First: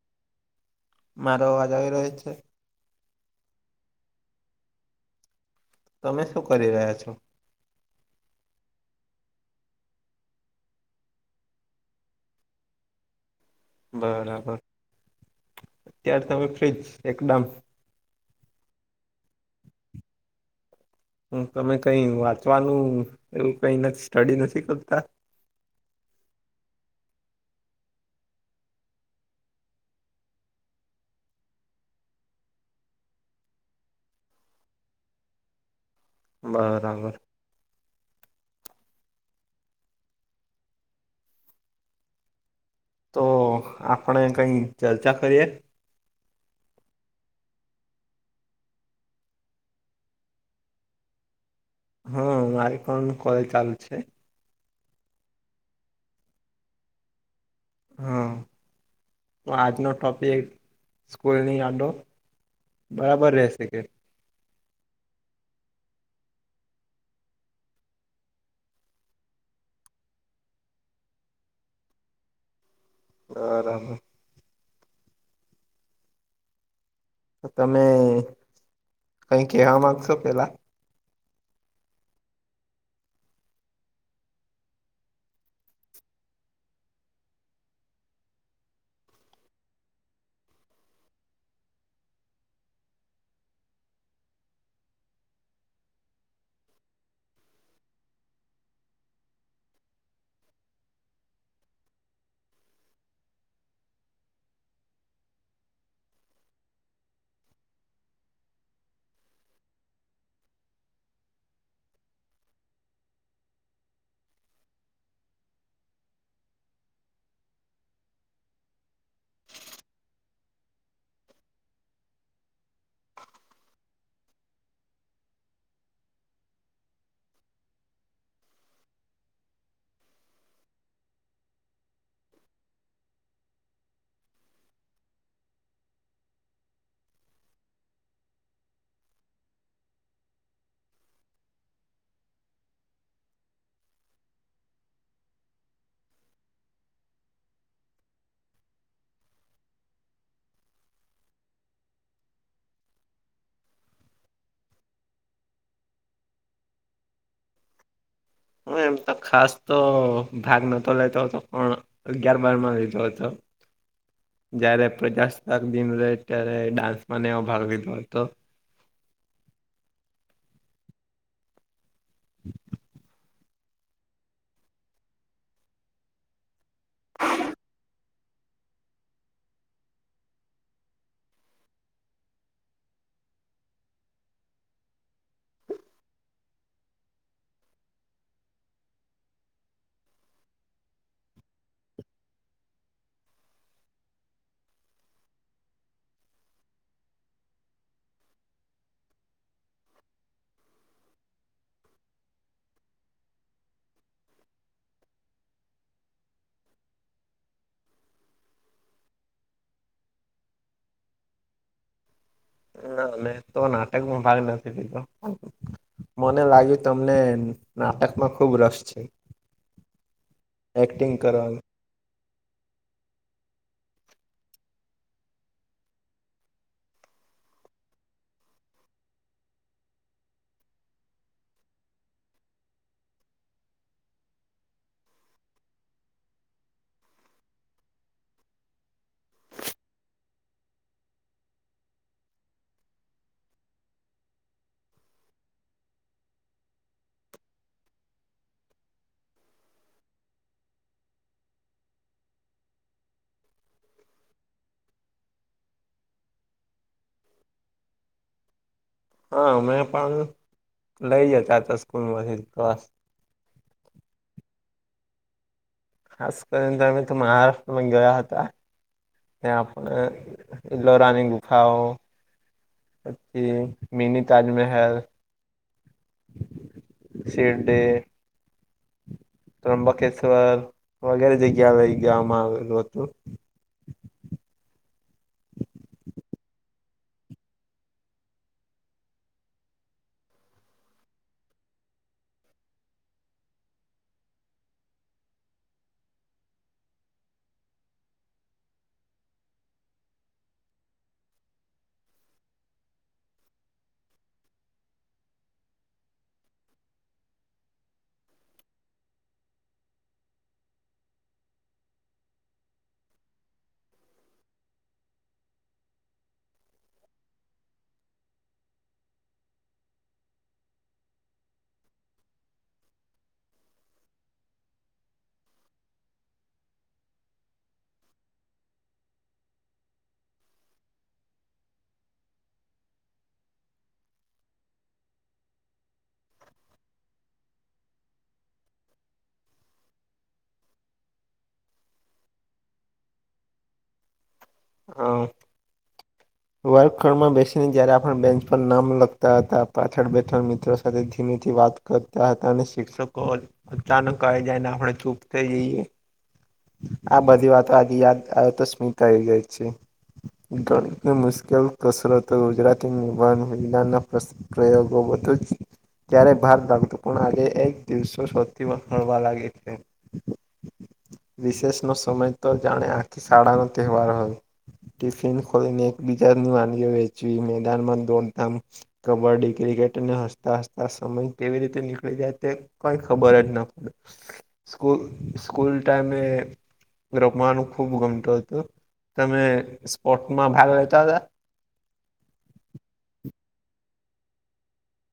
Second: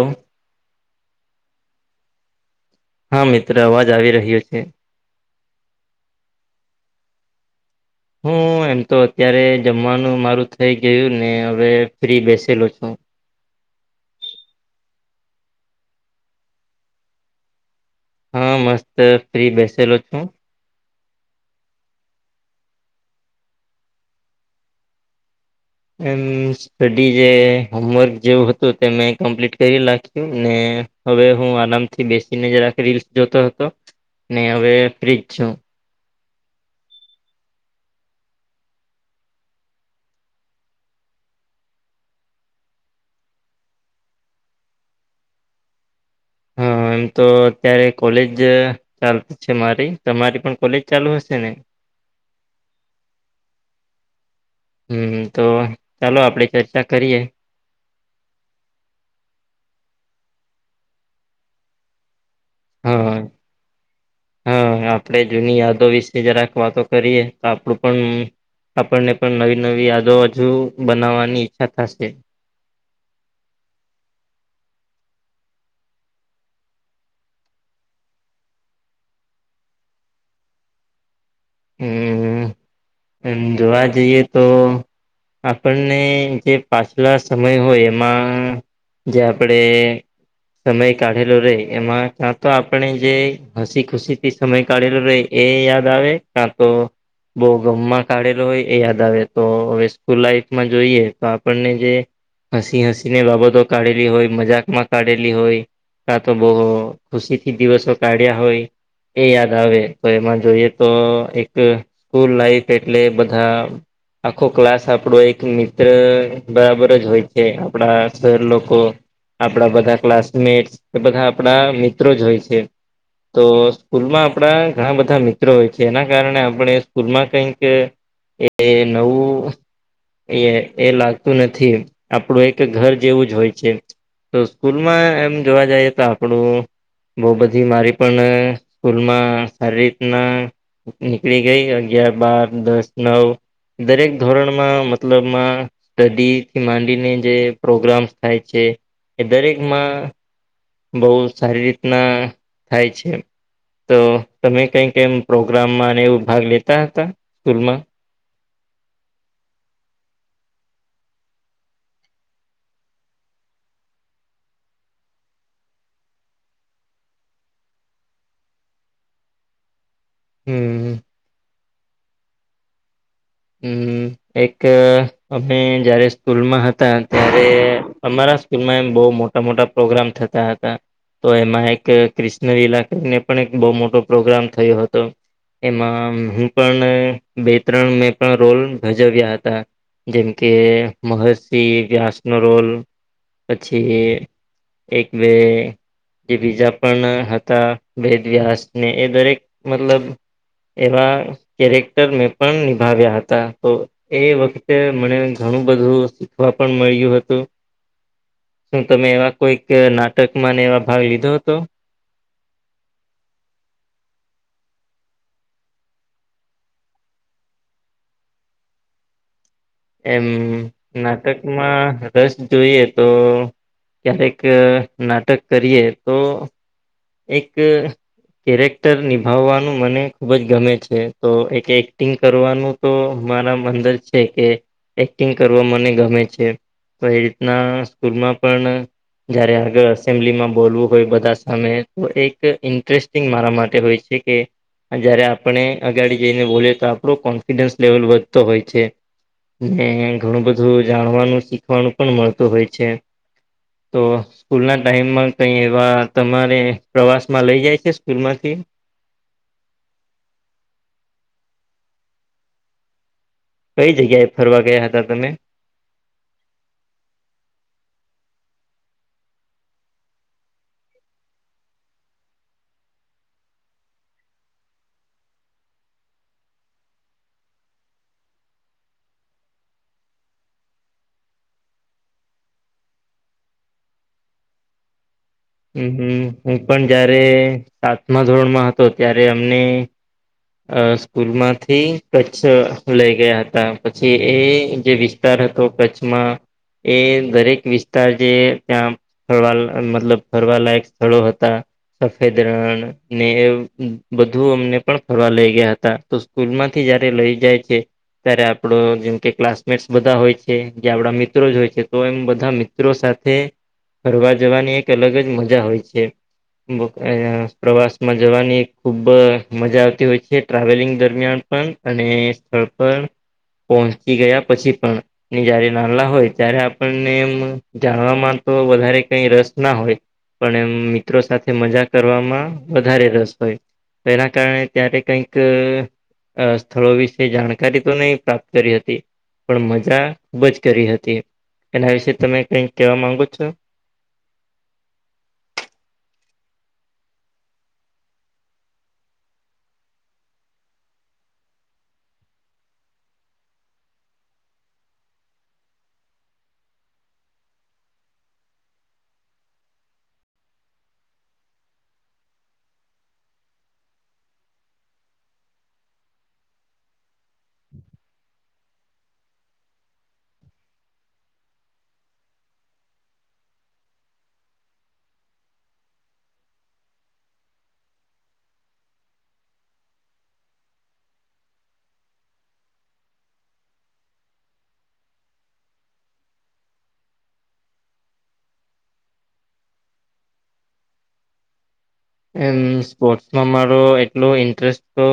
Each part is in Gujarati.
હમ. મારોવાજા રહ્યો છે. હા મિત્ર અવાજ આવી રહ્યો છે. તમે શું કરી રહ્યા છો. હું એમ તો અત્યારે જમવાનું મારું થઇ ગયું ને હવે ફ્રી બેસેલો છું. બરાબર અ ત્યાર તમે ફ્ર્રીજ એકદમ. હા મસ્ત ફ્રી બેસેલો છું. હું તમે કઈ વાંચવાનું એવું કઈ નથી સ્ટડી નથી કરતા. એમ સ્ટડી જે હોમવર્ક જેવું હતું તે મેં કમ્પ્લીટ કરી નાખ્યું ને. હવે હું આરામથી બેસી નજરખી રીલસ જોતો હતો ને હવે ફ્રીજ છું. બરાબર. તો આપણે કઈ ચર્ચા કરીએ. હા એમ તો અત્યારે કોલેજ ચાલત. છે મારી તમારી પણ કોલેજ ચાલુ હશે ને. હમ આ કોલે ચાલુ છે. હમ તો ચાલો આપડે ચર્ચા કરીએ. હા તો આજનો ટોપિક સ્કૂલની આડો. હા બરાબર રહેશે કે. હા આપણેે જૂની યાદો વિશે જરાક વાતો કરીએ તો આપડું પણ. આપણને પણ નવી નવી યાદો હજુ બનાવવાની ઈચ્છા થશે. બરામ. તો તમે કઈ કવા માંગશો પેલા. હમ એમ જોવા જઈએ તો. આપણને જે પાછલા સમય હોય એમાં. જે આપડે. સમય કાઢેલો રહેે એમાં ક્યાં તો આપણે જે હસી ખુશી થી. સમય કાઢેલો રહે એ યાદ આવે કા તો. બહ ગમમાં કાઢેલો હોય યાદ આવે તો હવે સ્કૂલ લાઈફમાં જોઈએ તો આપણને જે. હસી હસી ની બાબતો કાઢેલી હોય મજાકમાં કાઢેલી હોય. કા તો બહુ ખુશી થી દિવસો કાઢ્યા હોય. એ યાદ આવે તો એમાં જોઈએ તો. એક સ્કૂલ લાઈફ એટલે બધા. આખો ક્લાસ આપણો એક મિત્ર બરાબર જ હોય છે આપડા શહેર લોકો. આપણા બધા ક્લાસમેટ કે બધા આપણા મિત્રો જ હોય છે. તો સ્કૂલમાં આપણા ઘણા બધા મિત્રો હોય છે એના. કારણે આપણે સ્કૂલમાં કઈક એ નવું. એ એ લાગતું નથી આપડું એક ઘર જેવું જ હોય છે. તો સ્કૂલ માં એમ જોવા જઈએ તો આપણું. બઉ બધી મારી પણ સ્કૂલમાં સારી રીતના. નીકળી ગઈ અગિયાર બાર દસ નવ. દરેક ધોરણમાં મતલબમાં. સ્ટડીથી માંડીને જે પ્રોગ્રામ્સ થાય છે એ દરેકમાં. બહુ સારી રીતના થાય છે. તો તમે કઈક એમ પ્રોગ્રામમાં અને એવું ભાગ લેતા હતા સ્કૂલમાં. હ એમ તો ખાસ તો ભાગ નતો લેતો હોતો પણ. અગિયાર બાર માં લીધો હતો. જયારે પ્રજાસતાક દિન રહે ત્યારે ડાન્સ માંનેવો ભાગ લીધો હતો. હમ્મ [inaudible] હમ એક અમે જારે સ્કૂલમાં હતા ત્યારે અમારા. એમ બહુ મોટા મોટા પ્રોગ્રામ થતા હતા. તો એમાં એક ક્રિશ્ન ઈલા કરીને પણ એક બહુ મોટો પ્રોગ્રામ થયો હતો. એમાં હું પણ બે ત્રણ મે. રોલ ભજવ્યા હતા જેમ કે મહર્ષિ વ્યાસ નો રોલ. પછી એક બે. જે બીજા પણ હતા ભેદ વ્યાસને એ દરેક મતલબ. એવા કેરેક્ટર મેં પણ નિભાવ્યા હતા તો. એ વખતે મને ઘણું બધું શીખવા પણ મળ્યું હતું. શું તમે એવા કોઈક નાટકમાંને એવા ભાગ લીધો હતો. ના મે તો નાટકમાં ભાગ નથી લીધો. મને લાગ્યું તમને નાટકમાં ખુબ રસ છે. એમ એક્ટિંગ કરવાનું નાટકમાં. રસ જોઈએ તો ક્યારેક નાટક કરીએ તો. એક. કેરેક્ટર નિભાવવાનું મને ખૂબ જ ગમે છે તો એક એક્ટિંગ કરવાનું. તો મારા અંદર છે કે એક્ટિંગ કરવા મને ગમે છે. તો એ રીતના સ્કૂલમાં પણ. જયારે આગળ અસેમ્બલી માં બોલવું હોય બધા સામે. તો એક ઇન્ટરેસ્ટિંગ મારા માટે હોય છે કે. જયારે આપણે અગાડી જઈને બોલીએ તો આપણો કોન્ફિડન્સ લેવલ વધતો હોય છે. ને ઘણું બધું જાણવાનું શીખવાનું પણ મળતું હોય છે. તો સ્કૂલ ના ટાઈમમાં કઈ એવા તમારે. પ્રવાસ માં લઇ જાય છે સ્કૂલ માંથી. હા મેમે પણ લઈ જતા હતા સ્કૂલમાંથી ક્સ. કઈ જગ્યાએ ફરવા ગયા હતા તમે. ખાસ કરીને તો અમે તો મહારાષ્ટ્રમાં ગયા હતા. એ આપને લરાની ગુંંફાઓ. પછી મિની તાજમહેલ. શિરડે. ત્ર્યુંબકેશ્વર વગેરે જગ્યા આવે ગ આવેલું હતું. હમ હું પણ જયારે સાતમા ધોરણમાં હતો ત્યારે અમને અ સ્કૂલ માંથી કચ્છ લઈ ગયા હતા પછી એ જે વિસ્તાર હતો કચ્છમાં એ દરેક વિસ્તાર જે ત્યાં ફરવા મતલબ ફરવાલાયક સ્થળો હતા. સફેદ રણ ને બધું અમને પણ ફરવા લઈ ગયા હતા તો સ્કૂલ માંથી જયારે લઈ જાય છે. ત્યારે આપડો જેમ કે ક્લાસમેટસ બધા હોય છે જે આપડા મિત્રો જ હોય છે તો એમ બધા મ્ર મિત્રો સાથે ફરવા જવાની એક અલગ જ મજા હોય છે. પ્રવાસ માં જવાની ખુબ મજા તે હોય છે ટ્રાવેલિંગ દરમિયાન પણ અને સ્થળ પર પહોંચી ગયા પછી પણ ની જયારે નાના હોય ત્યારે આપણને એ જાણવાવામાં તો વધારે કઈ રસ ના હોય. પણ એમ મિત્રો સાથે મજા કરવામાં વધારે રસ હોય એના કારણે ત્યારે કઈક સ્થળો વિશે જાણકારી તો નહી પ્રાપ્ત કરી હતી. પણ મજા ખુબ જ કરી હતી એના વિશે તમે કઈક કેવા માંગો છો? હા વર્કળમાં બેસીને જયારે આપ બેન્ચ પર નામ લખતા હતા પાછળ બેઠા મિત્રો સાથે ધીમેથી વાત કરતા હતા અને શિક્ષકો અચાનક આવી જાયને આપણે ચૂપ થ જઈએ. આ બધી વાતો આજ યાદ આવે તો સ્મતા આવી જાય છે. ઘણી મુશ્કેલ કસરતો ગુજરાતી નિમાણ મહિલાના પ્ પ્રયોગો બધું જ ત્યારે ભાર લાગતું પણ આજે એક દિવસો સૌથી હળવા લાગે છે. વિશેષ નો સમય તો જાણે આખી શાળા નો તહેવાર હોય. ટિફિન ખોલીને એક બીજાની વાનગીઓ વેચવી મેદાનમાં દોડધામ કબડ્ડી ક્રિકેટને હસતા હસતા સમય કેવી રીતે નીકળી જાય તે કઈ ખબર જ ના પડે સ્કૂલ ટાઈમે રમવાનું ખુબ ગમતું હતું. તમે સ્પોર્ટમાં ભાગ લેતા હતા. એમ સ્પોર્ટ્સમાં મારો એટલો ઇન્ટરેસ્ટ તો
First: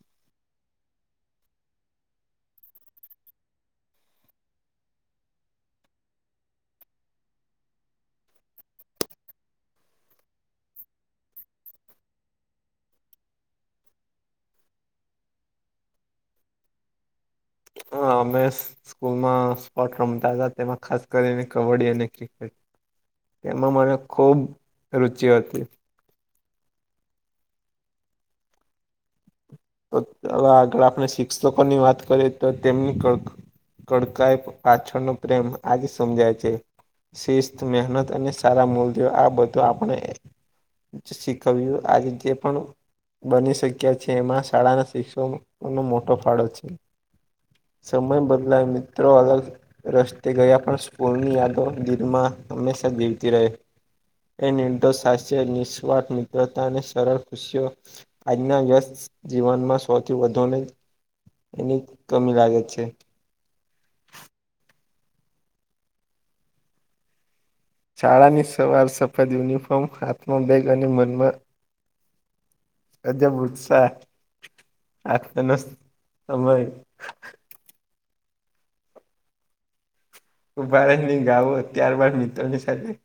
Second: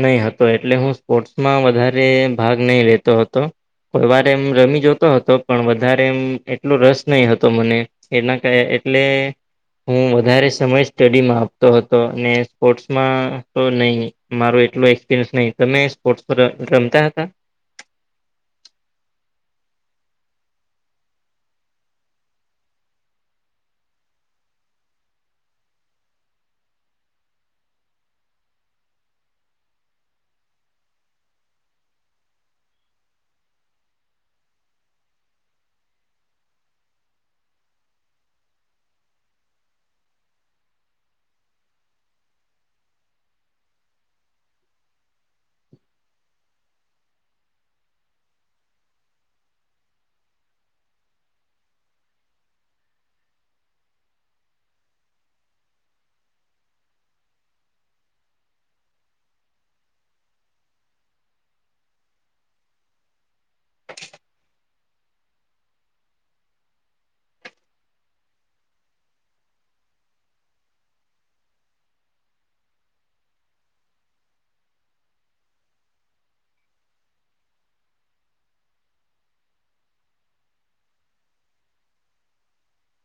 નહી હતો એટલે હું સ્પોર્ટ્સમાં વધારે ભાગ નહી લેતો હતો. કોઈ વાર એમ રમી જતો હતો પણ વધારે એમ એટલો રસ નહ હતો મને એના એટલે હું વધારે સમય સ્ટડીમાં આપતો હતો સ્પોર્ટ્સમાં તો નહી મારો એટલો એક્સપિરયન્સ નહી તમે સ્પોર્ટ્સ રમતા હતા. હામેશ સ્કૂલમાં સ્પોર્ટ રમતા હતા તેમાં ખાસ કરીને કબડ્ડી અને ક્રિકેટ એમાં મને ખુબ રુચિ હતી. તો હવે આગળ આપણે શિક્ષકોની વાત કરીએ તો તેમની કડકાઈ પાછળનો પ્રેમ આજે સમજાય છે. શિસ્ત મહેનત અને સારા મૂલ્યો આ બધું આપણે શીખવ્યું આજે જે પણ બની શક્યા છે એમાં શાળા નાને શિક્ષો મોટો ફાળ છે. સમય બદલાય મિત્રો અગ રસ્તે ગયા પણ સ્કૂળની યાદો દિલમાં હંમેશા જીવતી રહે. એ નિર્દો સાાસ્ય નિસ્વાર્ મિત્રતા અને સરળ ખુશીઓ અના દિવાસ જીવનમાં સૌથી વધુને એની કમી લાગે છે. શાળાની સવાર સફાદ યુનિફોર્મ હાથમાં બેગ અને મનમાં અજ બુસા આ ન સમય કભારની ગાવો ત્યારબાદ મિત્રોની સાથે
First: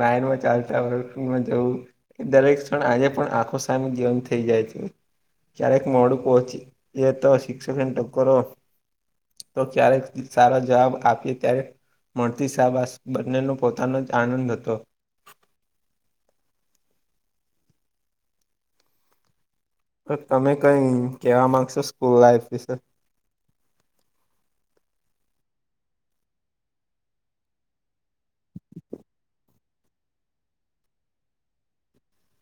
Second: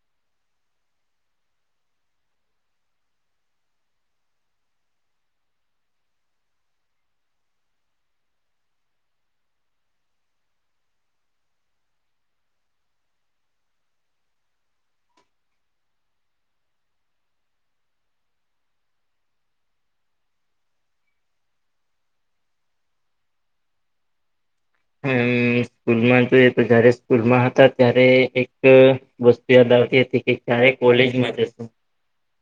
લાઈનમાં ચાલતા હોય ફ્રીમાં જવું દરેક ક્ષણ આજે પણ આંખો સામે ગન થઇ જાય છે. ક્યારેક મોડું પહોંચી એ તો શિક્ષકને ટકરો તો ક્યારેક સારો જવાબ આપી ત્યારે મળતી શાહબાસ બંનેનો પોતાનો જ આનંદ હતો તમે કઈ કેવા મામાંગશો સ્કૂલ લાઈફ વિશે મ સ્કૂલમાં જોઈએ તો જયારે સ્કૂલમાં હતા ત્યારે એક વસ્તુ યાદ આવતી હતી કે ક્યારે કોલેજમાં જશે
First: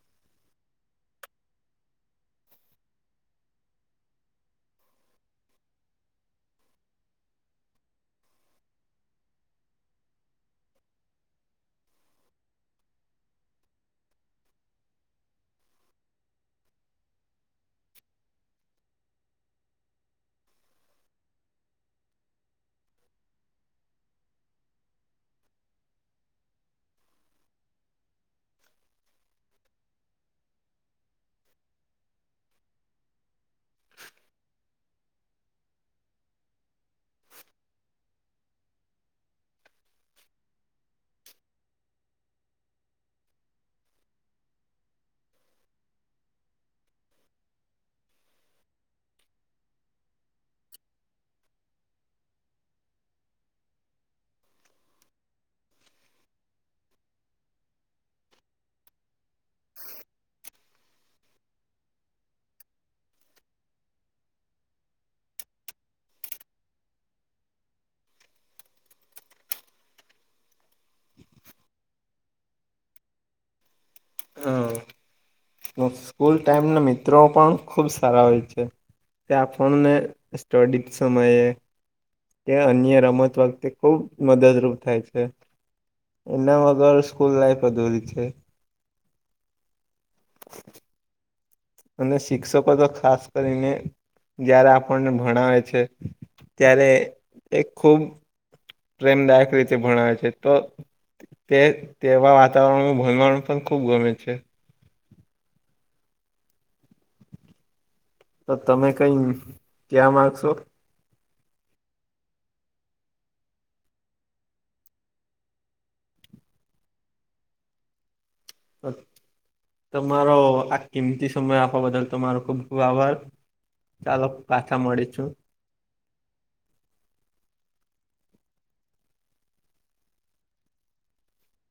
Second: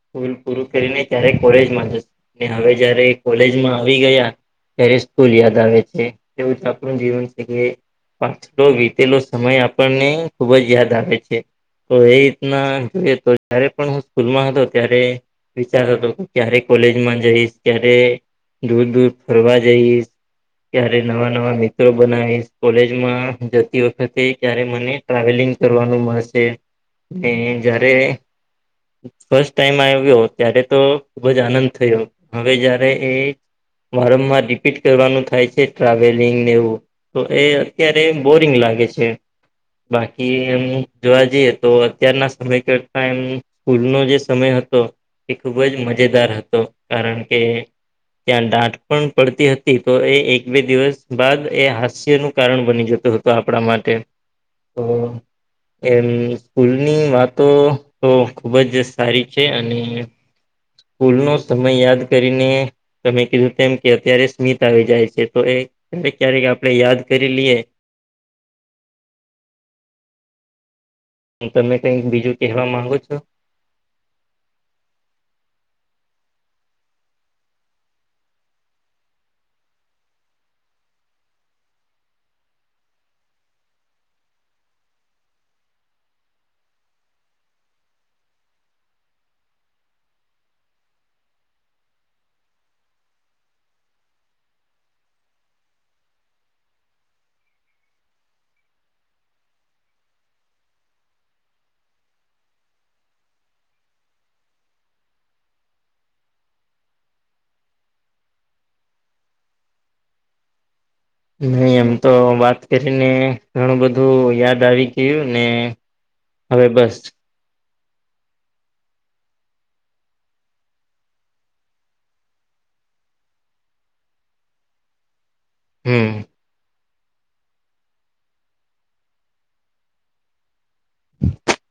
સ્કૂલ પૂરું કરીને ત્યારે કોલેજમાં જશે હવે જયારે કોલેજમાં આવી ગયા ત્યારે સ્કૂલ યાદ આવે છે એવું જ આપણું જીવન પાછલો વીતેલો સમય આપણને ખુબ જ યાદ આવે છે તો એ રીતના જોઈએ તો જય્યારે પણ હું સ્કૂલમાં હતો ત્યારે વિચાર હતો કે ક્યારે કોલેજમાં જઈશ ક્યારે દૂર દૂર ફરવા જઈ ત્યારે નવા નવા મિત્રો બનાવી કોલેજમાં જતી વખતે ત્યારે મને ટ્રાવેલિંગ કરવાનું મળશે ને જયારે ફસ્ટ ટાઈમ આવ્યો ત્યારે તો ખુબ જ આનંદ થયો હવે જય્યારે એ વારંવાર રિપીટ કરવાનું થાય છે ટ્રાવેલિંગને એવું તો એ અત્યારે બોરિંગ લાગે છે બાકી એમ જોવા જઈએ તો અત્યારના સમય કરતા એમ સ્કૂલનો જે સમય હતો એ ખૂબ જ મજેદાર હતો કારણ કે ત્યાં દાઠ પણ પડતી હતી તો એ એક બે દિવસ બાદ એ ાસ્યનુંું કારણ બની જતું હતો આપણા માટે તો એમ ફૂલની વાતો તો ખૂબ જ સારી છે અને સ્કૂલ નો સમય યાદ કરીને તમે કીધું તેમ કે અત્યારે સ્મિત આવી જાય છે તો એ ક્યારે આપણે યાદ કરી લએ હું તમે કઈક બીજું કહેવા માંગુ છો હમ સ્કૂલ ટાઈમ ના મિત્રો પણ ખુબ સારા હોય છે તે ફણ ને સ્ટડી સમયે એ અન્ય રમત વખતે ખુબ મદદરૂપ થાય છે એના વગર સ્કૂલ લાઈફ અધોરી છે અને શિક્ષકો તો ખાસ કરીને જયારે આપણને ભણાવે છે ત્યારે એ ખૂબ પ્રેમદાયક રીતે ભણવે છે તો તે તેવા વાતાવરણ ભંવા પણ ખુબ ગમે છે તો તમે કઈ ક્યાં માગશો નહી એમ તો વાત કરીને ઘણું બધું યાદ આવી ગયું ને હવે બસ તમારો આ કિંમતી સમય આપવા બદલ તમારો ખુબ ખુબ આભાર ચાલો પાછા મળી છું હમ [inaudible]